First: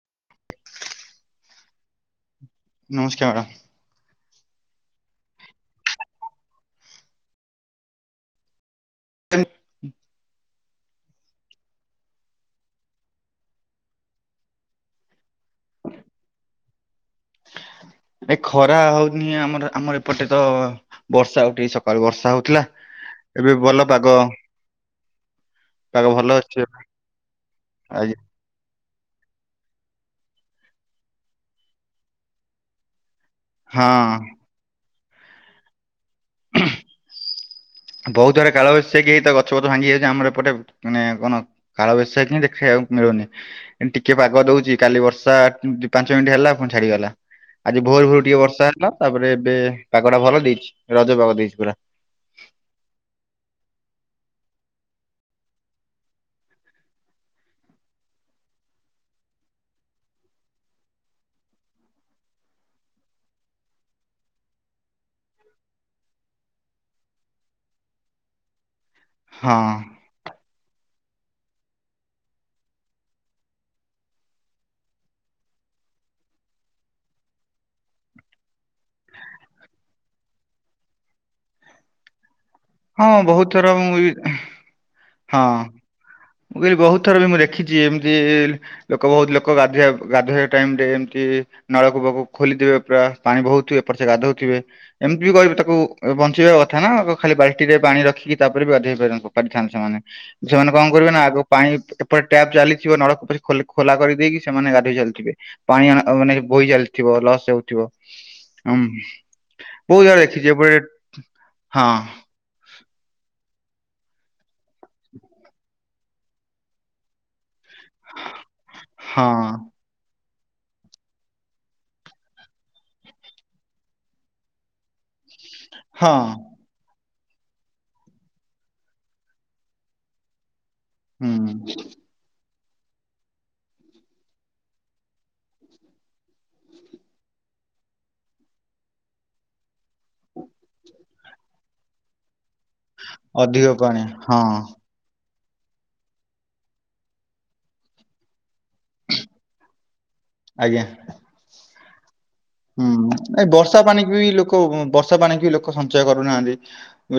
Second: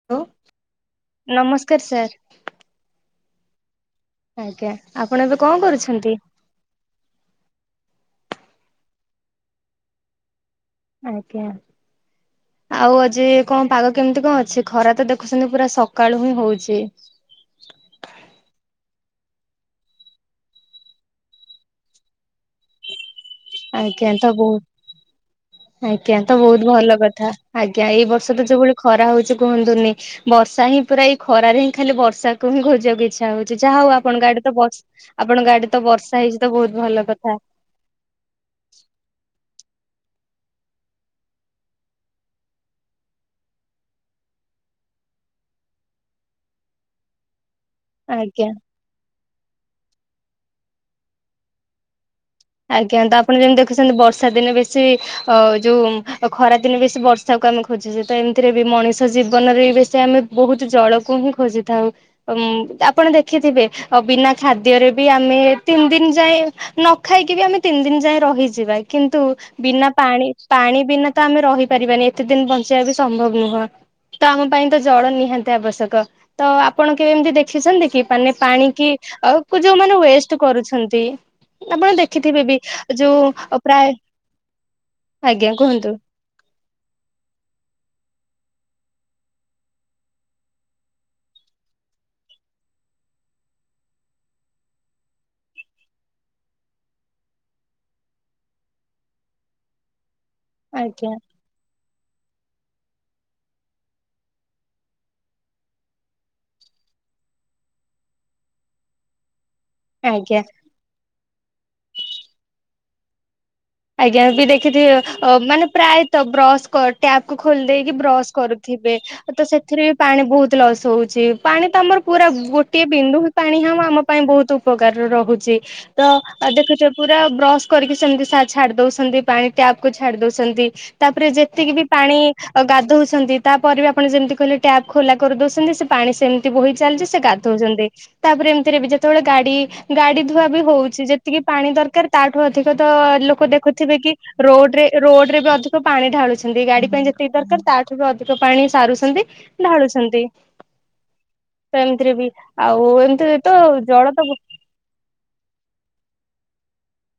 [unintelligible] ନମସ୍କାର୍ ସାର୍। ନମସ୍କାର। ଆଜ୍ଞା ଆପଣ ଏବେ କଣ କରୁଛନ୍ତି? ଆଜ୍ଞା। ଆଉ ଆଜି କଣ ପାଗ କେମିତି କଣ ଅଛି ଖରା ତ ଦେଖୁଛନ୍ତି ପୁରା ସକାଳୁ ହିଁ ହଉଛି। ଏ ଖରା ହଉନି ଆମର ଆମର ଏପଟେ ତ ବର୍ଷା ଉଠେଇକି ସକାଳୁ ବର୍ଷା ହଉଥିଲା ଏବେ ଭଲ ଆଜ୍ଞା ପାଗ ତ ବହୁତ ପାଗ ଆଜ୍ଞା ଭଲ ତ ଅଛି ବହୁତ ଏବେ। ଭଲ କଥା ଆଜ୍ଞା ଏଇ ବର୍ଷ ଯୋଉଭଳି ଖରା ହଉଛି କୁହନ୍ତୁନି ବର୍ଷା ହିଁ ପୁରା ଏଇ ଖରାରେ ହିଁ ଖାଲି ବର୍ଷାକୁ ହିଁ ଖୋଜିବାକୁ ଇ ଇଛା ହଉଛି ଯାହା ହଁ ହଉ ଆପଣଙ୍କ ଆଡେ ତ ବ ଆପଣଙ୍କ ଆଡେ ତ ବର୍ଷା ହେଇଛି ତ ବହୁତ ଭଲ କଥା। ବହୁତ ଜୋରେ କାଳ ବୈଶାଖୀ ହେଇଚିତ ଗଛପଛ ଭାଙ୍ଗି ଯାଉଛି ଆମର ପଟେ ମାନେ କଣ କାଳବୈଶାଖୀ ଦେଖିବାକୁ ମିଳୁନି। ଟିକେ ପାଗ ଦଉଛି କାଲି ବର୍ଷା ପାଞ୍ଚ ମିନିଟ୍ ହେଲା ପୁଣି ଛାଡିଗଲା। ଆଜି ଭୋରୁ ଭୋରୁ ଟିକେ ଆଜ୍ଞା ବର୍ଷା ହେଲା ତାପରେ ଏବେ ପାଗ ଟା ଭଲ ଦେଇଛି ରଜ ପାଗ ଦେଇଛି ପୁରା। ଆଜ୍ଞା ତ ଆପଣ ଯେମିତି ଦେଖୁଛନ୍ତି ବର୍ଷା ଦିନେ ବେଶୀ ଅ ଯୋଉ ଖରାଦିନେ ବେଶୀ ବର୍ଷାକୁ ଆମେ ଖୋଜୁଛେ ତ ଏମିତିରେ ବି ମଣିଷ ଜୀବନରେ ବି ବେଶୀ ଆମେ ବହୁତ ଜଳକୁ ହିଁ ଖୋଜିଥାଉ। ଆପଣ ଦେଖିଥିବେ ବିନା ଖାଦ୍ୟରେ ବି ଆମେ ତିନି ଦିନ ଯାଏ ନ ଖାଇକି ବି ଆମେ ତିନି ଦିନ ଯାଏ ରହିଯିବା କିନ୍ତୁ ହଁ ବିନା ପାଣି ପାଣି ବିନା ତ ଆମେ ରହି ପାରିବାନି ଏତେ ଦିନ ବଞ୍ଚିବା ବି ସମ୍ଭବ ନୁହଁ। ତ ଆମ ପାଇଁ ତ ଜଳ ନିହାତି ଆବଶ୍ୟକ ତ ଆପଣ କେବେ ଏମିତି ଦେଖିଛନ୍ତି କି ମାନେ ପାଣି କି ଆଗୁକୁ ଯୋଉମାନେ ୱେଷ୍ଟ କରୁଛନ୍ତି। ଆପଣ ଦେଖିଥିବେ ବି ହଁ ବହୁତ ଯୋଉ ଥର ମୁଁ ପ୍ରାୟ, ବି ହଁ ଆଜ୍ଞା କୁହନ୍ତୁ। ମୁଁ କହିଲି ବହୁତ ଥର ବି ଦେଖିଛି ଏମିତି ଲୋକ ବହୁତ ଲୋକ ଗାଧୋଇବା ଗାଧୋଇବା ଟାଇମରେ ଏମିତି ନଳକୂପକୁ ଖୋଲିଦେବେ ପୁରା ପାଣି ବହୁଥିବେ ଏପଟେ ସେ ଗାଧୋଉଥିବେ। ଏମିତି ବି କହିବ ତାକୁ ବଞ୍ଚିବା କଥା ନା ଖାଲି ବାଲ୍ଟି ରେ ପାଣି ରଖିକି ତାପରେବି ଗାଧେଇ ପାରିଥାନ୍ତେ ସେମାନେ। ସେମାନେ କଣ କରିବେ ଆଜ୍ଞା ନା ଆଗ ପାଣି ଏପଟେ ଟ୍ୟାପ ଚାଲିଥିବ ନଳକୂପ ଖୋଲା କରିଦେଇକି ସେମାନେ ଗାଧେଇ ଚାଲିଥିବେ। ପାଣି ମାନେ ବୋହି ଚାଲିଥିବ ଲସ ହଉଥିବ। ଆମ୍ ବୋହୁ ଜାଗା ଆଜ୍ଞା ଦେଖିଛି ଏ ହଁ। ଆଜ୍ଞା ବି ଦେଖିଥିବ ଅ ମାନେ ପ୍ରାୟତ ବ୍ରସ କ ଟ୍ୟାପକୁୁ ଖୋଲି ଦେଇେଇକି ବ୍ରସ୍ କରୁଥିବେ ହଁ ତ ସେଥିରେ ପାଣି ବହୁତ ଲସ୍ ହଉଛି ପାଣି ତ ଆମର ପୁରା ଗୋଟିଏ ବିନ୍ଦୁ ହ ପାଣି ହଁ ଆମ ପାଇଁ ବହୁତ ଉପକାର ରହୁଛି। ଚି ତ ହଁ ଦେଖୁଛ ପୁରା ବ୍ରସ୍ କରିକି ସେମିତି ସା ଛାଡି ଦଉଛନ୍ତି ପାଣି ଟ୍ୟାପକୁୁ ଛାଡି ଦଉଛନ୍ତି ତାପରେ ଯେତିକି ହୁଁ ବି ପାଣି ଗାଧଉଛନ୍ତି ତାପରେ ବି ଆପଣ ଯେମିତି କହିଲେ ଟ୍ୟାପ୍ ଖୋଲା କରିଦଉଛନ୍ତି ସେ ପାଣି ସେମ ମିତି ବୋହି ଚାଲିଛି ସେ ଗାଧଉଛନ୍ତି। ତାପରେ ଏମିତିରେ ବି ଯେତେବେଳେ ଗାଡି ଗାଡି ଧୁଆ ବି ହଉଛି ଯେତିକି ପାଣି ଦରକାର ତାଠୁ ଅଧିକ ତ ଲୋ ଅଧିକ ପାଣି ହଁ ରୋଡ ରେ ବି ଅଧିକ ପାଣି ଢାଳୁଛନ୍ତି ଗାଡି ପାଇଁ ଯେତିକି ଦରକାର ତା ତେବେ ଅଧିକ ପାଣି ସାରୁଛନ୍ତି ଢାଳୁଛନ୍ତି ଆଜ୍ଞା ତ ଏମତିରେ ବି ଆଉ ଏମତି ତ ଜଳ ତ ଗୋ କୋ ବର୍ଷା ପାଣିକି ଲୋକ ସଞ୍ଚୟ କରୁନାହାନ୍ତି।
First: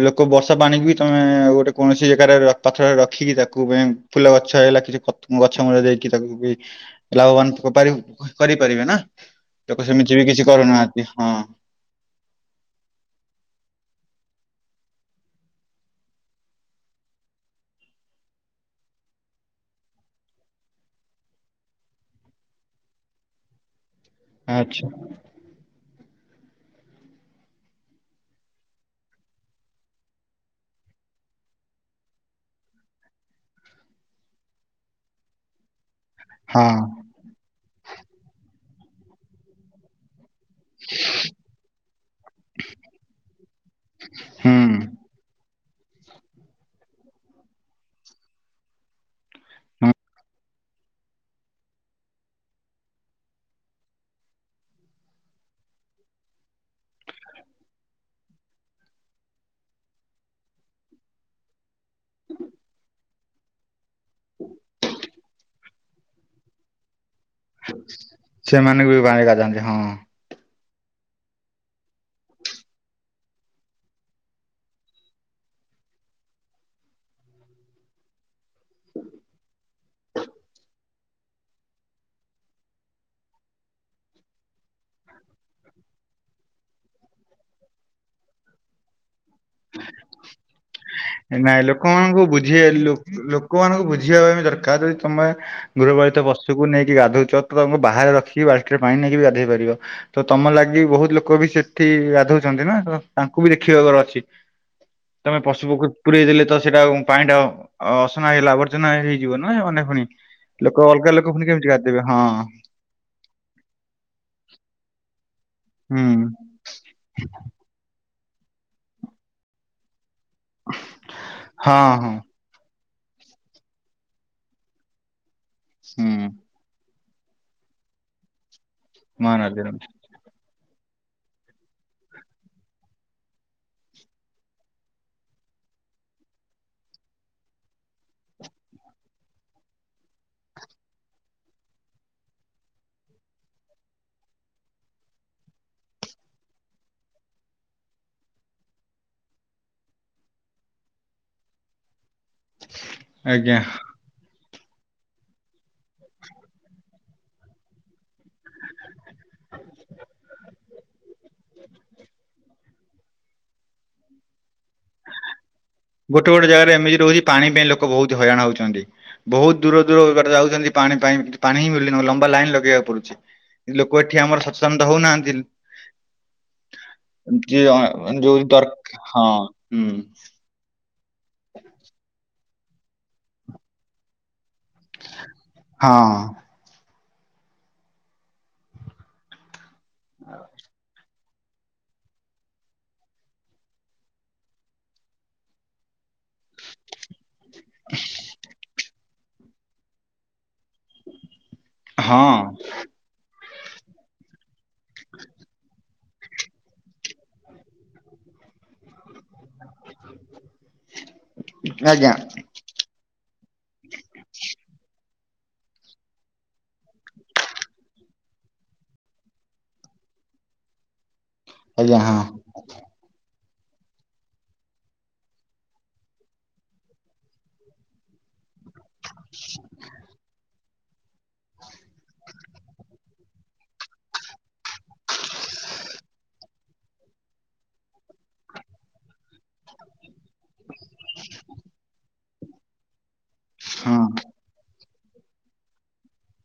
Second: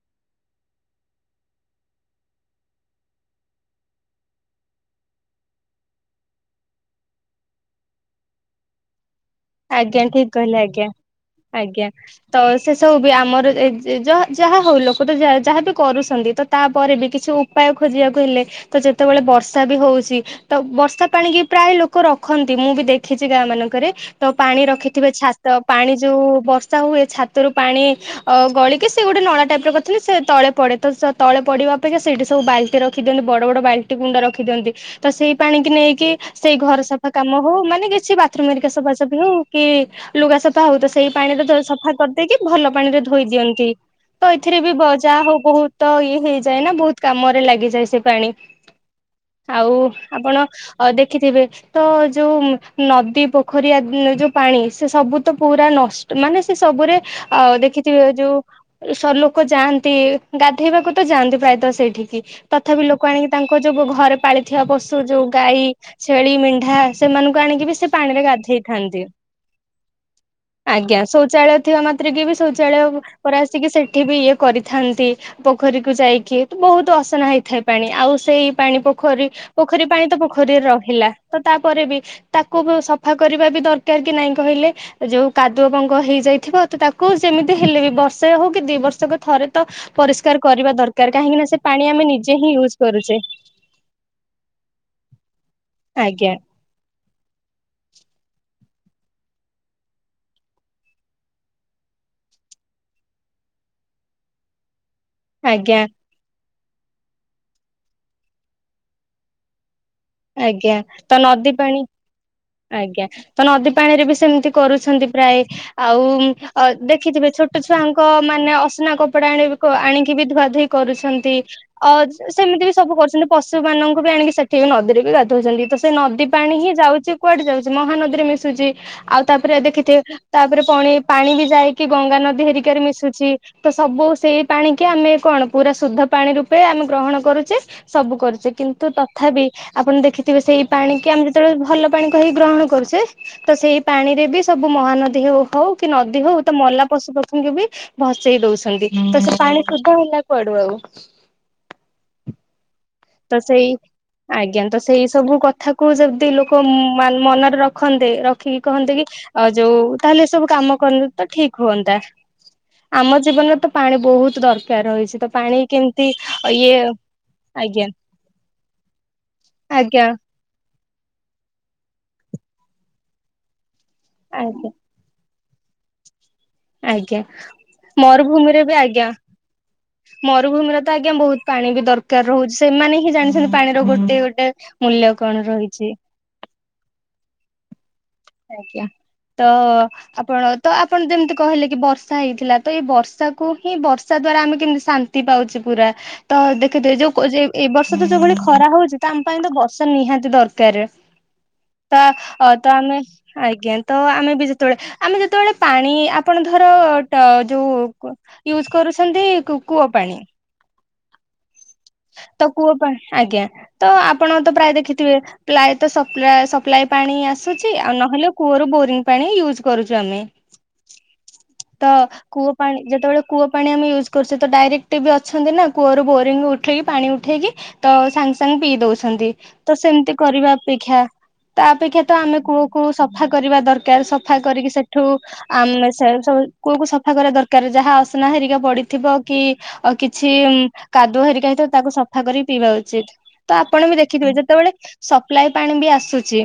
ଲୋକ ବର୍ଷା ପାଣିିକି ବି ତମେ ଗୋଟେ କୌଣସି ଏକାରେ ପାତ୍ରରେ ରଖିକି ତାକୁ ବିଁ ଫୁଲ ଗଛ ହେଇଗଲା କିଛି କତ୍ ଗଛ ମୂଳ ଦେଇକି ତାକୁ ବି ଲାଭବାନ କ ପାରି କରିପାରିବେ ନାଁ। ଆଜ୍ଞା ଠିକ୍ କହିଲେ ଆଜ୍ଞା ଆଜ୍ଞା। ତ ସେ ସବୁ ବି ଆମର ଏ ଯେ ଯ ଯାହା ହଉ ଲୋକ ତ ଯା ଯାହା ବି କରୁଛନ୍ତି ତ ତାପରେ ବି କିଛି ଉ ପାୟ ଖୋଜିବାକୁ ହେଲେ ତ ଯେତବେଳେ ବର୍ଷା ବି ହଉଛି ତ ବର୍ଷା ପାଣିକି ପ୍ରାୟ ଲୋକ ରଖନ୍ତି ମୁଁ ବି ଦେଖିଚି ଗାଁମାନଙ୍କରେ। ତ ପାଣି ଆଚ୍ଛା ରଖିଥିବେ ଛା ତ ପାଣି ଯୋଉ ବର୍ଷା ହୁଏ ଛାତରୁ ପାଣି ଅ ଗଳିକି ସେ ଗୋଟେ ନଳା ଟାଇପ୍ ରେ କରିଥିଲେ ସେ ତଳେ ପଡ଼େ। ତ ସ ତଳେ ପଡ଼ିବା ଅପେକ୍ଷା ସେଇଠି ସବୁ ବାଲଟି ରଖି ଦିଅନ୍ତି ବଡ଼ ବଡ଼ ବାଲଟି କୁଣ୍ଡା ରଖିଦିଅନ୍ତି। ତ ସେଇ ପାଣି କି ନେଇକି ସେଇ ହଁ ଘର ସଫା କାମ ହୋଉ ମାନେ କିଛି ବାଥରୁମ୍ ହେରିକ ସଫାସଫି ହଉ କି ଲୁଗା ସଫା ହଉ ତ ସେଇ ପାଣିରେ ଧୋ ସଫା କରିଦେଇକି ଭଲ ପାଣିରେ ଧୋଇ ଦିଅନ୍ତି। ତ ଏଥିରେ ବି ବ ହୁଁ ଯା ହୋଉ ବହୁତ ଇଏ ହେଇଯାଏ ନା ବୋହୁତ କାମରେ ଲାଗିଯାଏ ସେ ପାଣି ଆଉ ଆପଣ ଅ ଦେଖିଥିବେ ତ ଯୋଉ ନଦୀ ପୋଖରୀ ଆ ନୁ ଯୋଉ ପାଣି ସେ ସବୁ ତ ପୁରା ନଷ୍ଟ୍ ମାନେ ସେ ସବୁରେ ଅ ଦେଖିଥିବେ ଯୋଉ ଏଇ ସ ଲୋକ ଯାଆନ୍ତି ଗାଧେଇବାକୁ ତ ଯାଆନ୍ତି ପ୍ରାୟତଃ ସେଇ ଠିକି ତଥାପି ଲୋକ ଆଣିକି ତାଙ୍କ ଯୋଉ ଗ ଘରେ ପାଳିଥିବା ପଶୁ ଯୋଉ ଗାଈ ଛେଳି, ମେଣ୍ଢା ସେମାନୁଙ୍କୁ ଆଣିକି ବି ସେ ପାଣିରେ ଗାଧେଇ ସେମାନେ ବି ପାଣି ଗାଧାନ୍ତି ହଁ। [inaudible] ଆଜ୍ଞା ଶୌଚାଳୟ ଥିବା ମାତ୍ରକେ ବି ଶୌଚାଳୟ ପରେ ଆସିକି ସେଠି ବି ଇଏ କରିଥାନ୍ତି। ପୋଖରୀକୁୁ ଯାଇକି ତ ବହୁତ ଅସନା ହେଇଥାଏ ପାଣି ଆଉ ସେଇ ପାଣି ପୋଖରୀ ପୋଖରୀ ପାଣି ତ ପୋଖରୀରେ ରହିଲା ତ ତାପରେ ବି ତାକୁ ବୁ ସଫା କରିବା ବି ଦରକାର କି ନାଇଁ କହିଲେ? ଯୋଉ କାଦୁଅ ପଙ୍କ ହେଇଯାଇଥିବ ତ ତାକୁ ଯେମିତି ହେଲେ ବି ବର୍ଷେ ହଉ କି ଦି ବର୍ଷକ ଥରେ ତ ପରିଷ୍କାର କରିବା ଦରକାର କାହିଁକି ନା ନାଇଁ ସେ ପାଣି ଆମେ ନିଜେ ହିଁ ୟୁଜ୍ କରୁଚେ। କୋମାନଙ୍କୁ ବୁଝିବା ପାଇଁ ବି ଦରକାର ଯଦି ତମେ ଗୃହପାଳିତ ଆଜ୍ଞା ପଶୁକୁ ନେଇକି ଗାଧୋଉଚ ତ ତମୁ ବାହାରେ ରଖି ବାଲ୍ଟିରେ ପାଣି ନେଇକି ବି ଗାଧେଇ ପାରିବ। ତ ତମ ଲାଗି ବହୁତ ଲୋକ ବି ସେଠି ଗାଧୋଉଚନ୍ତି ନା ତ ତାଙ୍କୁ ବି ଦେଖିବାକର ଅଛି। ତମେ ପଶୁ ଆଜ୍ଞା ପକ୍ଷୀ ପୁରେଇ ଦେଲେ ତ ସେଟା ପାଣିଟା ଅସନା ହେଇଲା ଆବର୍ଜନା ହେଇଯିବ ନା ଅନ୍ୟ ଫୁଣି ଆଜ୍ଞା ଲୋକ ଅଲଗା ତ ଲୋକ ଫୁଣି ନଦୀ କେମିତି ପାଣି ଗାଧେଇବେ? ହଁ‌। ଆଜ୍ଞା ତ ନଦୀ ପାଣିରେ ବି ସେମତି କରୁଛନ୍ତି ପ୍ରାୟ ଆଉ ହୁଁ ଅ ଦେଖିଥିବେ ଛୋଟ ଛୁଆଙ୍କ ମାନେ ଅସନା କପଡ଼ା ଆଣିବି କ ଆଣିକି ବି ଧୁଆ ଧୁଇ କରୁଛନ୍ତି ହଁ ଅ ହଁ ସେମିତି ବି ସବୁ କରୁଛନ୍ତି ପଶୁ ମାନଙ୍କୁ ବି ଆଣିକି ସେଠି ବି ନଦୀରେ ବି ଗା ଧୋଛନ୍ତି ତ ସେ ନଦୀ ହୁଁ ପାଣି ହିଁ ଯାଉଚି କୁଆଡ଼େ ଯାଉଛି ମହାନଦୀରେ ମିଶୁଚି। ଆଉ ତାପରେ ମହାନଦୀର ଦେଖିଥିବେ ତାପରେ ପଣି ପାଣି ବି ଯାଇକି ଗଙ୍ଗା ନଦୀ ହେରିକାରେ ମିଶୁଛି। ତ ସବୁ ସେଇ ପାଣି କି ଆମେ କଣ ପୁରା ଶୁଦ୍ଧ ପାଣି ରୂପେ ଆମେ ଗ୍ରହଣ କରୁଚେ। ସବୁ କରୁଚେ କିନ୍ତୁ ତଥାପି ଆପଣ ଦେଖିଥିବେ ସେଇ ପାଣି କି ଆମେ ଯେତଳେ ଭଲ ପାଣି କହି ଗ୍ରହଣ କରୁଚେ। ତ ସେଇ ପାଣିରେ ବି ସବୁ ମହାନଦୀ ହେଉ ହଉ କି ନଦୀ ହଉ ତ ମଲା ପଶୁପକ୍ଷୀଙ୍କି ବି ଭସେଇ ଦଉଛନ୍ତି, ତ ସେ ପାଣି ଶୁଦ୍ଧ ହେଲା କୁଆଡୁ ଆଉ? [unintelligible] ତ ସେଇ ଆଜ୍ଞା ତ ସେଇ ସବୁ କଥା କୁ ଯେମତି ଲୋକ ମନରେ ରଖ ରଖନ୍ତେ, ରଖିକି କହନ୍ତେ କି, ଆ ଯୋଉ ତାହେଲେ ଏ ସବୁ କାମ କଲେ ତ ଠିକ୍ ହୁଅନ୍ତା। ଆମ ଜୀବନରେ ତ ପାଣି ବହୁତ ଦରକାର ରହିଚି। ତ ପାଣି କେମ ଗୋଟେ ଗୋଟେ ଜାଗାରେ ଏମିତି ରହୁଚି, ପାଣି ପାଇଁ ଲୋକ ବହୁତ ହଇରାଣ ହଉଚନ୍ତି। ବହୁତ ଦୂର ଦୂର ଆଜ୍ଞା ବାଟ ଯାଉଚନ୍ତି ପାଣି ପାଇଁ, ପାଣି ହିଁ ମିଳୁନି ଲମ୍ବା ଲାଇନ ଲଗେଇବାକୁ ପଡୁଚି, ଲୋକ ଏଠି ଆମର ଆଜ୍ଞା ସଚେତନ ତ ହଉନାହାନ୍ତି ଆଜ୍ଞା ଯ, ଯୋଉ ମରୁଭୂମିରେ ଦରକାର ହଁ, ହୁଁ। ମରୁଭୂମିରେ ତ ଆଜ୍ଞା ବହୁତ ପାଣି ବି ଦରକାର ରହୁଛି। ସେମାନେ ହିଁ ଜାଣିଛନ୍ତି ପାଣିର ଗୋଟେ ଗୋଟେ ମୂଲ୍ୟ କଣ ରହିଚି? ହଁ ଆଜ୍ଞା, ତ ଆପଣ ତ ଆପ୍ ଆପଣ ଯେମିତି କହିଲେ କି ବର୍ଷା ହେଇଥିଲା। ତ ଏଇ ବର୍ଷାକୁ ହିଁ ବର୍ଷା ଦ୍ଵାରା ଆମେ କେମିତି ଶାନ୍ତି ପାଉଛେ ପୁରା ତ ଦେଖିଦେ, ଯୋଉ କୋ ଯେ ଏ ବର୍ଷ ତ ଯୋଉଭଳି ଖରା ହଉଚି, ତ ଆମ ପାଇଁ ତ ବର୍ଷା ନିହାତି ଦରକାର। ତ, ହଁ ତ ଆମେ, ଆଜ୍ଞା, ତ ଆମେ ବି ଯେତେବେଳେ, ଆମେ ଯେତେବେଳେ ପାଣି ଆପଣ ଧର ଟ, ଯୋଉ ୟୁଜ୍ କରୁଚନ୍ତି କୂଅ ପାଣି ଆଜ୍ଞା। ତ କୂଅ ପାଇଁ, ଆଜ୍ଞା, ତ ଆପଣ ତ ପ୍ରାୟ ଦେଖିଥିବେ ପ୍ରାୟ ତ, ସପ୍ଲାଏ, ସପ୍ଲାଏ ପାଣି ଆସୁଚି, ଆଉ ନହେଲେ କୂଅରୁ ବୋରିଙ୍ଗ ପାଣି ୟୁଜ୍ କରୁଚୁ ଆମେ। ତ, ଆଜ୍ଞା ହଁ କୂଅ ପାଣି ଯେତେବେଳେ କୂଅ ପାଣି ଆମେ ୟୁଜ୍ କରୁଛେ, ତ ଡାଇରେକ୍ଟ ବି ଅଛନ୍ତି ନା, କୂଅରୁ ବୋରିଙ୍ଗ ଉଠେଇକି, ପାଣି ଉଠେଇକି ତ ସାଙ୍ଗେ ସାଙ୍ଗେ ପିଇ ଦଉଛନ୍ତି, ତ ସେମିତି କରିବା ଅପେକ୍ଷା ତା ଅପେକ୍ଷା ତ, ଆମେ କୂଅକୁ ସଫା କରିବା ଦରକାର, ସଫା କରିକି ସେଠୁ ଆମେ ସେ କୂଅକୁ ସଫା କରିବା ଦରକାର, ଯାହା ଅସନା ହେରିକା ପଡିଥିବ କି ଆଉ କିଛି କାଦୁଅ ହେରିକା ହେଇଥିବ, ତାକୁ ସଫା କରିକି, ପିଇବା ଉଚିତ୍। ତ ଆପଣ ବି ହଁ ଦେଖିଥିବେ, ଯେତେବେଳେ ସପ୍ଲାାଇ ପାଣି ବି ଆସୁଚି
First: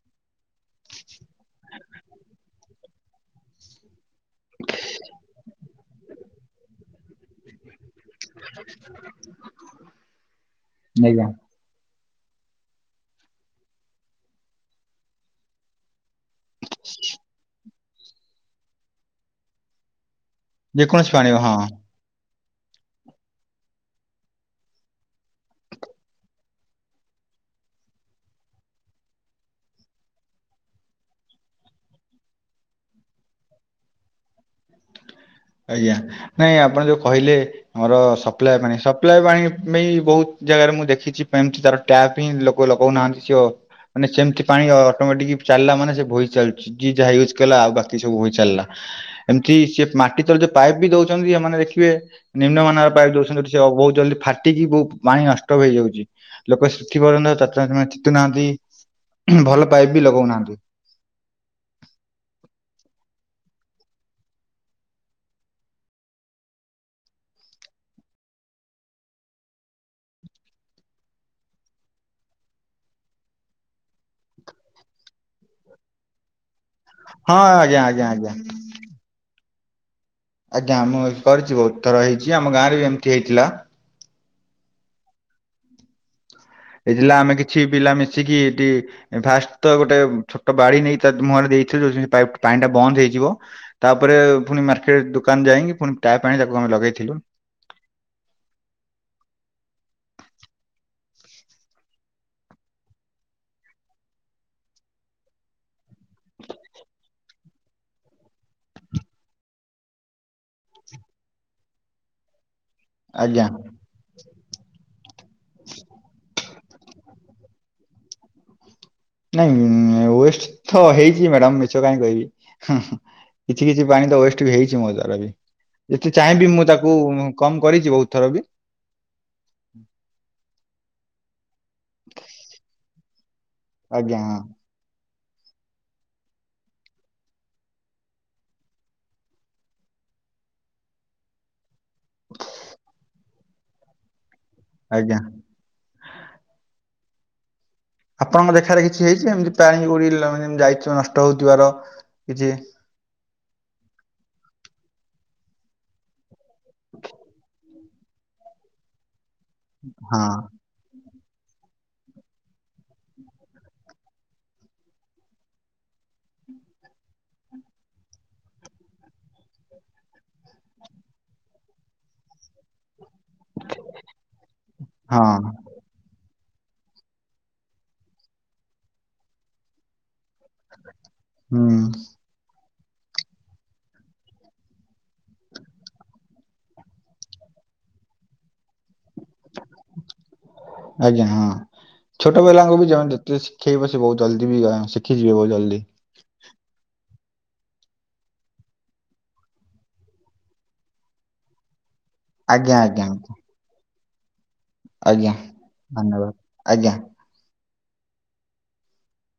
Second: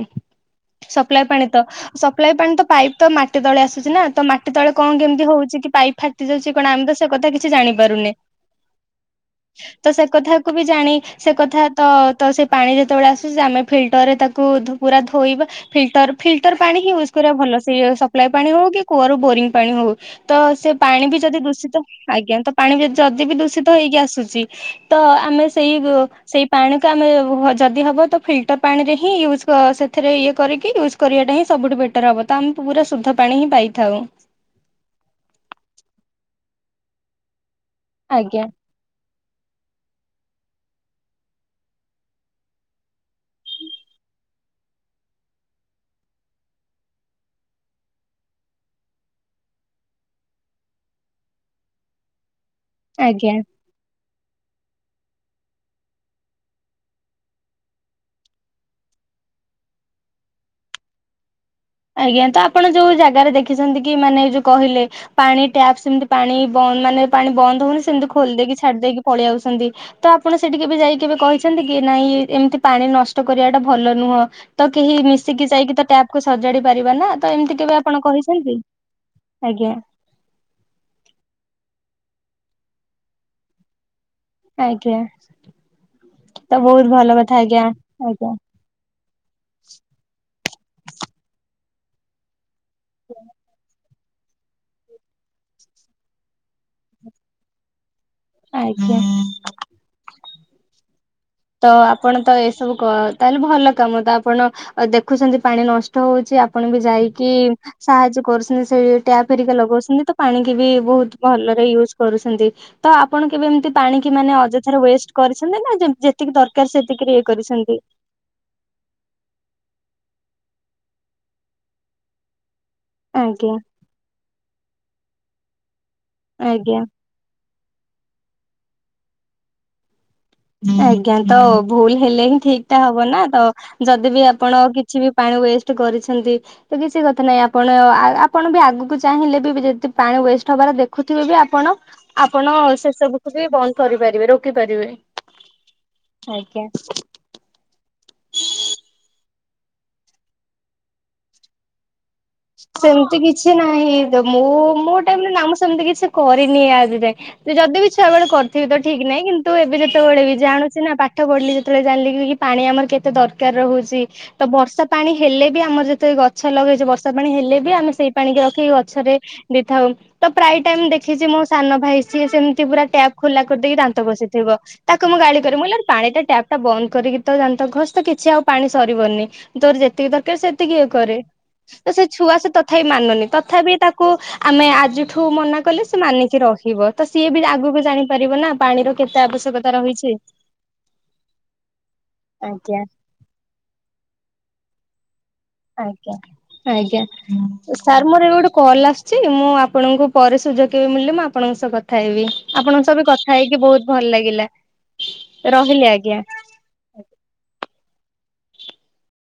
ସପ୍ଲାଏ ପାଣି ତ, ସପ୍ଲାଏ ପାଣି ତ, ପାଇପ୍ ତ ମାଟି ତଳେ ଆସୁଛି ନା, ତ କେତେବେଳେ କଣ କେମିତି ହଉଚି, କି ପାଇପ୍ ଫାଟି ଯାଉଚି, କଣ ଆମେ ତ ସେ କଥା କିଛି ଜାଣିପାରୁନେ [unintelligible] ତ ସେ କଥା କୁ ବି ଜାଣି, ଆଜ୍ଞା ସେ କଥା ତ, ତ ସେ ପାଣି ଯେତେବେଳେ ଆସୁଚି, ଆମେ ଫିଲ୍ଟରରେ ତାକୁ ପୁରା ଧୋଇବା, ଫିଲ୍ଟର ଫିଲ୍ଟର ପାଣି ହିଁ ୟୁଜ୍ କରିବା ଭଲ, ସେ ସପ୍ଲାଏ ପାଣି ହଉ କି, କୂଅ ର ବୋରିଙ୍ଗ ପାଣି ହଉ? ତ, ସେ ପାଣି ଯେକୌଣସି ବି ଯଦି ହଁ। ଦୂଷିତ ଆଜ୍ଞା, ତ ପାଣି ଯଦି ବି ଦୂଷିତ ହେଇକି ଆସୁଚି, ତ ଆମେ ସେଇ ସେଇ ପାଣିକୁ ଆମେ ଯଦି ହବ, ତ ଫିଲ୍ଟର ପାଣି ରେ ହିଁ ୟୁଜ, ସେଥିରେ ଇଏ କରିକି ୟୁଜ କରିବାଟା ହିଁ ସବୁଠୁ ବେଟର ହବ, ତ ଆମେ ପୁରା ଶୁଦ୍ଧ ପାଣି ହିଁ ପାଇଥାଉ। ଆଜ୍ଞା, ନାଇଁ ଆପଣ ଯୋଉ କହିଲେ, ଆମର ଆଜ୍ଞା ସପ୍ଲାଏ ପାଣି, ସପ୍ ସପ୍ଲାଏ ପାଣି ପାଇଁ ବହୁତ ଜାଗାରେ ମୁଁ ଦେଖିଚି, ଏମତି ତାର ଟ୍ୟାପ ହିଁ ଲୋକ ଲଗଉନାହାନ୍ତି, ସିଏ ମାନେ ସେମିତି ପାଣି ଅଟୋମେଟିକ ଚାଲିଲା ମାନେ, ସେ ବହି ଚାଲୁଚି। ଯିଏ ଯାହା ୟୁଜ କଲା, ଆଉ ବାକି ସବୁି ବହି ଚାଲିଲା, ଏମିତି ସିଏ ମାଟି ଯଉ ପାଇପ୍ ବି ଦଉଚନ୍ତି, ଏମାନେ ଦେଖିବେ ନିମ୍ନମାନର ପାଇପ୍ ଆଜ୍ଞା। ଦଉଚନ୍ତି, ହେଟୁ ସେ ବହୁତ ଜଲଦି ଫାଟି ଫାଟିକି ବହୁ ପାଣି ନଷ୍ଟ ହେଇଯାଉଚି, ଲୋକ ସେଥି ପର୍ଯ୍ୟନ୍ତ [unintelligible] ଭଲ ପାଇପ୍ ବି ଲଗଉନାହାନ୍ତି। ଆଜ୍ଞା, ତ ଆପଣ ଯୋଉ ଜାଗାରେ ଦେଖିଚନ୍ତି କି, ମାନେ ଯୋଉ କହିଲେ ପାଣି ଟ୍ୟାପ ସେମିତି ପାଣି ବନ୍ଦ ମାନେ ପାଣି ବନ୍ଦ ହଉନି, ସେମିତି ଖୋଲି ଦେଇକି, ଛାଡି ଦେଇକି, ପଳେଇ ଆଉଚନ୍ତି। ତ ଆପଣ ସେଠିକି କେବେ ଯାଇକ କେବେ କହିଚନ୍ତିକି ନାଇଁ ଏମିତି ପାଣି ନଷ୍ଟ କରିବାଟା ଭଲ ନୁହଁ। ତ କେହି ମିଶିକି ଯାଇକିତ ଟ୍ୟାପକୁ ସ ସଜାଡ଼ି ପାରିବାନା ହଁ ତଏମିତି କେବେ ଆଜ୍ଞା ଆପଣ ଆଜ୍ଞା ଆଜ୍ଞା କହିଚନ୍ତି ଆଜ୍ଞା। ଆଜ୍ଞା ମୁଁ ଏକରିଚି ବହୁତ୍ ଥର ହେଇଚି ଆମ ଗାଁରେବି ଏମିତି ହେଇଥିଲା। ଆଜ୍ଞା। ତ ବହୁତ ଏ ଭଲ କଥା ଆମେ କିଛି ଆଜ୍ଞା ପିଲା ଆଜ୍ଞା ମିଶିକି ଏଠି ଫାଷ୍ଟତ ଗୋଟେ ଛୋଟ ବାଡ଼ି ନେଇ ତାମୁହଁରେ ଦେଇଥିଲେ ଯୋଉ ପାଣିଟା ବନ୍ଦ ହେଇଯିବ ତାପରେ ପୁଣି ମାର୍କେଟ ଦୋକାନ ଯାଇକି ପୁଣି ଟ୍ୟାପ୍ ଆଣି ତାକୁ ଆମେ ଲଗେଇଥିଲୁ। ଆଜ୍ଞା। ତ ଆପଣ ତ ଏସବୁ ତାହେଲେ ଭଲ କାମ ତ ଆପଣ ଆଁ ଦେଖୁଛନ୍ତି ପାଣି ନଷ୍ଟ ହଉଚି ଆପଣବି ଯାଇକି ସାହାଯ୍ୟ କରୁଛନ୍ତି ସେଇ ଟ୍ୟାପ୍ ଫେରିକି ଲଗାଉଛନ୍ତି ତପାଣିକିବି ବହୁତ୍ ଭଲରେ ୟୁଜ କରୁଛନ୍ତି। ତ ଆପଣ ଆଜ୍ଞା କେବେ ଏମିତି ପାଣକିି ମାନେ ଅଯଥାରେ ୱେଷ୍ଟ କରିଛନ୍ତିନା ଯେ ଯେତିକି ଦରକାର୍ ସେତିକି ଇଏ କରିଛନ୍ତି? ନାଇଁ ୱଷ୍ଟତ ହେଇଚି ମ୍ୟାଡ଼ାମ୍ ମିଛ କାହିଁ କହିବି କିଛି ଆଜ୍ଞା କିଛି କିଛି ପାଣିତ ୱେଷ୍ଟବି ହେଇଚି ମୋଦ୍ଵାରାବି ଯେତେ ଚାହିଁବି ମୁଁ ଆଜ୍ଞା। ତାକୁ କମ୍ କରିଚି ବହୁତଥରବି ଆଜ୍ଞା ତଭୁଲ ହେଲେହିଁ ଠିକଟା ହବନା ଆଜ୍ଞା ତଯଦିବିି ହଁ ଆପଣ କିଛିବି ପାଣି ୱେଷ୍ଟ କରିଛନ୍ତି ତ କିଛି କଥା ନାହିଁ ଆପଣ ଆପଣବି ଆଗକୁ ଚାହିଁଲେବି ଯଦି ପାଣି ୱେଷ୍ଟ ହବାର ଦେଖୁଥିବେବି ଆପଣ ଆପଣ ସେସବୁକୁବି ବନ୍ଦ କରିପାରିବେ ରୋକି ପାରିବେ ଆଜ୍ଞା। ଆଜ୍ଞା। ଆପଣଙ୍କ ଦେଖାରେ କିଛି ହେଇଚି ଏମିତି ପାଣି ଗୁେ ଯାଇଥିବ ନଷ୍ଟ ହଉଥିବାର କିଛି ସେମିତି କିଛି ନାହିଁତ ମୁଁ ମୋ ଟାଇମରେନା ମୁଁ ସେମିତି କିଛି କରିନି ଆଜି ଯାଏ ଯଦିବି ଛୁଆବେଳେ କରିଥିବି ତ ଠିକ୍ ନାହିଁ କିନ୍ତୁ ଏବେ ହଁ ଯେତେବେଳେବି ଜାଣୁ ସିନା ପାଠ ପଢିଲି ଯେତେବେଳେ ଜାଣିଲିକି କିପାଣି ଆମର କେତେ ଦରକାର୍ ରହୁଚି ତ ବର୍ଷା ପାଣି ହେଲେବି ଆମର ଯେତେ ଗଛ ଲଗେଇଚୁ ବର୍ଷା ସା ପାଣି ହେଲେବି ଆମେ ସେଇ ପାଣିି ରଖିକ ଗଛରେ ଦେଇଥାଉ। ତ ପ୍ରାୟ ଟାଇମ୍ ଦେଖିଚି, ମୋ ସାନ ଭାଇ ସିଏ ସେମିତି ପୁରା ଟ୍ୟାପ୍ ଖୋଲା କରିଦେଇକି ଦାନ୍ତ ଘସୁଥିବ। ତାକୁ ମୁଁ ହଁ ଗାଳି କରିମୁ ମୁଁକହିଲି ପାଣିଟା ଟ୍ୟାପ୍ ବନ୍ଦ କରିକିତ ଦାନ୍ତ ଘସତ କିଛି ଆଉ ପାଣି ସରିବନି ତୋର ଯେତିକି ଦରକାର ସେତିକି ଇଏ କରେ। ହୁଁ ତ ସେ ଛୁଆ ସେତ ତଥାପି ମାନୁନି ତଥାପି ତାକୁ ଆମେ ଆଜିଠୁ ମନା କଲେ ସେମାନିକି ରହିବ। ତ ସିଏବି ଆଗକୁ ଜାଣିପାରିବନା ପାଣିର କେତେ ଆବଶ୍ୟକ? ଆଜ୍ଞା ହଁ, ଛୋଟ ଆଜ୍ଞା ପିଲାଙ୍କୁବି [unintelligible] ଯେ ସେଇବା ସେବହୁତ ଜଲ୍ଦି ଶିଖିଯିବେ ବହୁତ୍ ଜଲ୍ଦି ଆଜ୍ଞା ଆଜ୍ଞା ସାର୍ ମୋର ଏବେ ଗୋଟେ କଲ୍ ଆସୁଚି ମୁଁ ଆପଣଙ୍କୁ ପରେ ସୁଯୋଗ କେବେ ମିଳିଲେ ମୁଁ ଆପଣଙ୍କ ସହ କଥା ହେବି। ଆଜ୍ଞା ଆପଣଙ୍କ ସହ ଆଜ୍ଞା ଏବେ କଥା ହେଇକି ବହୁତ୍ ଭଲ ଲାଗିଲା। ଆଜ୍ଞା ରହିଲି ଆଜ୍ଞା। ଧନ୍ୟବାଦ୍ ଆଜ୍ଞା।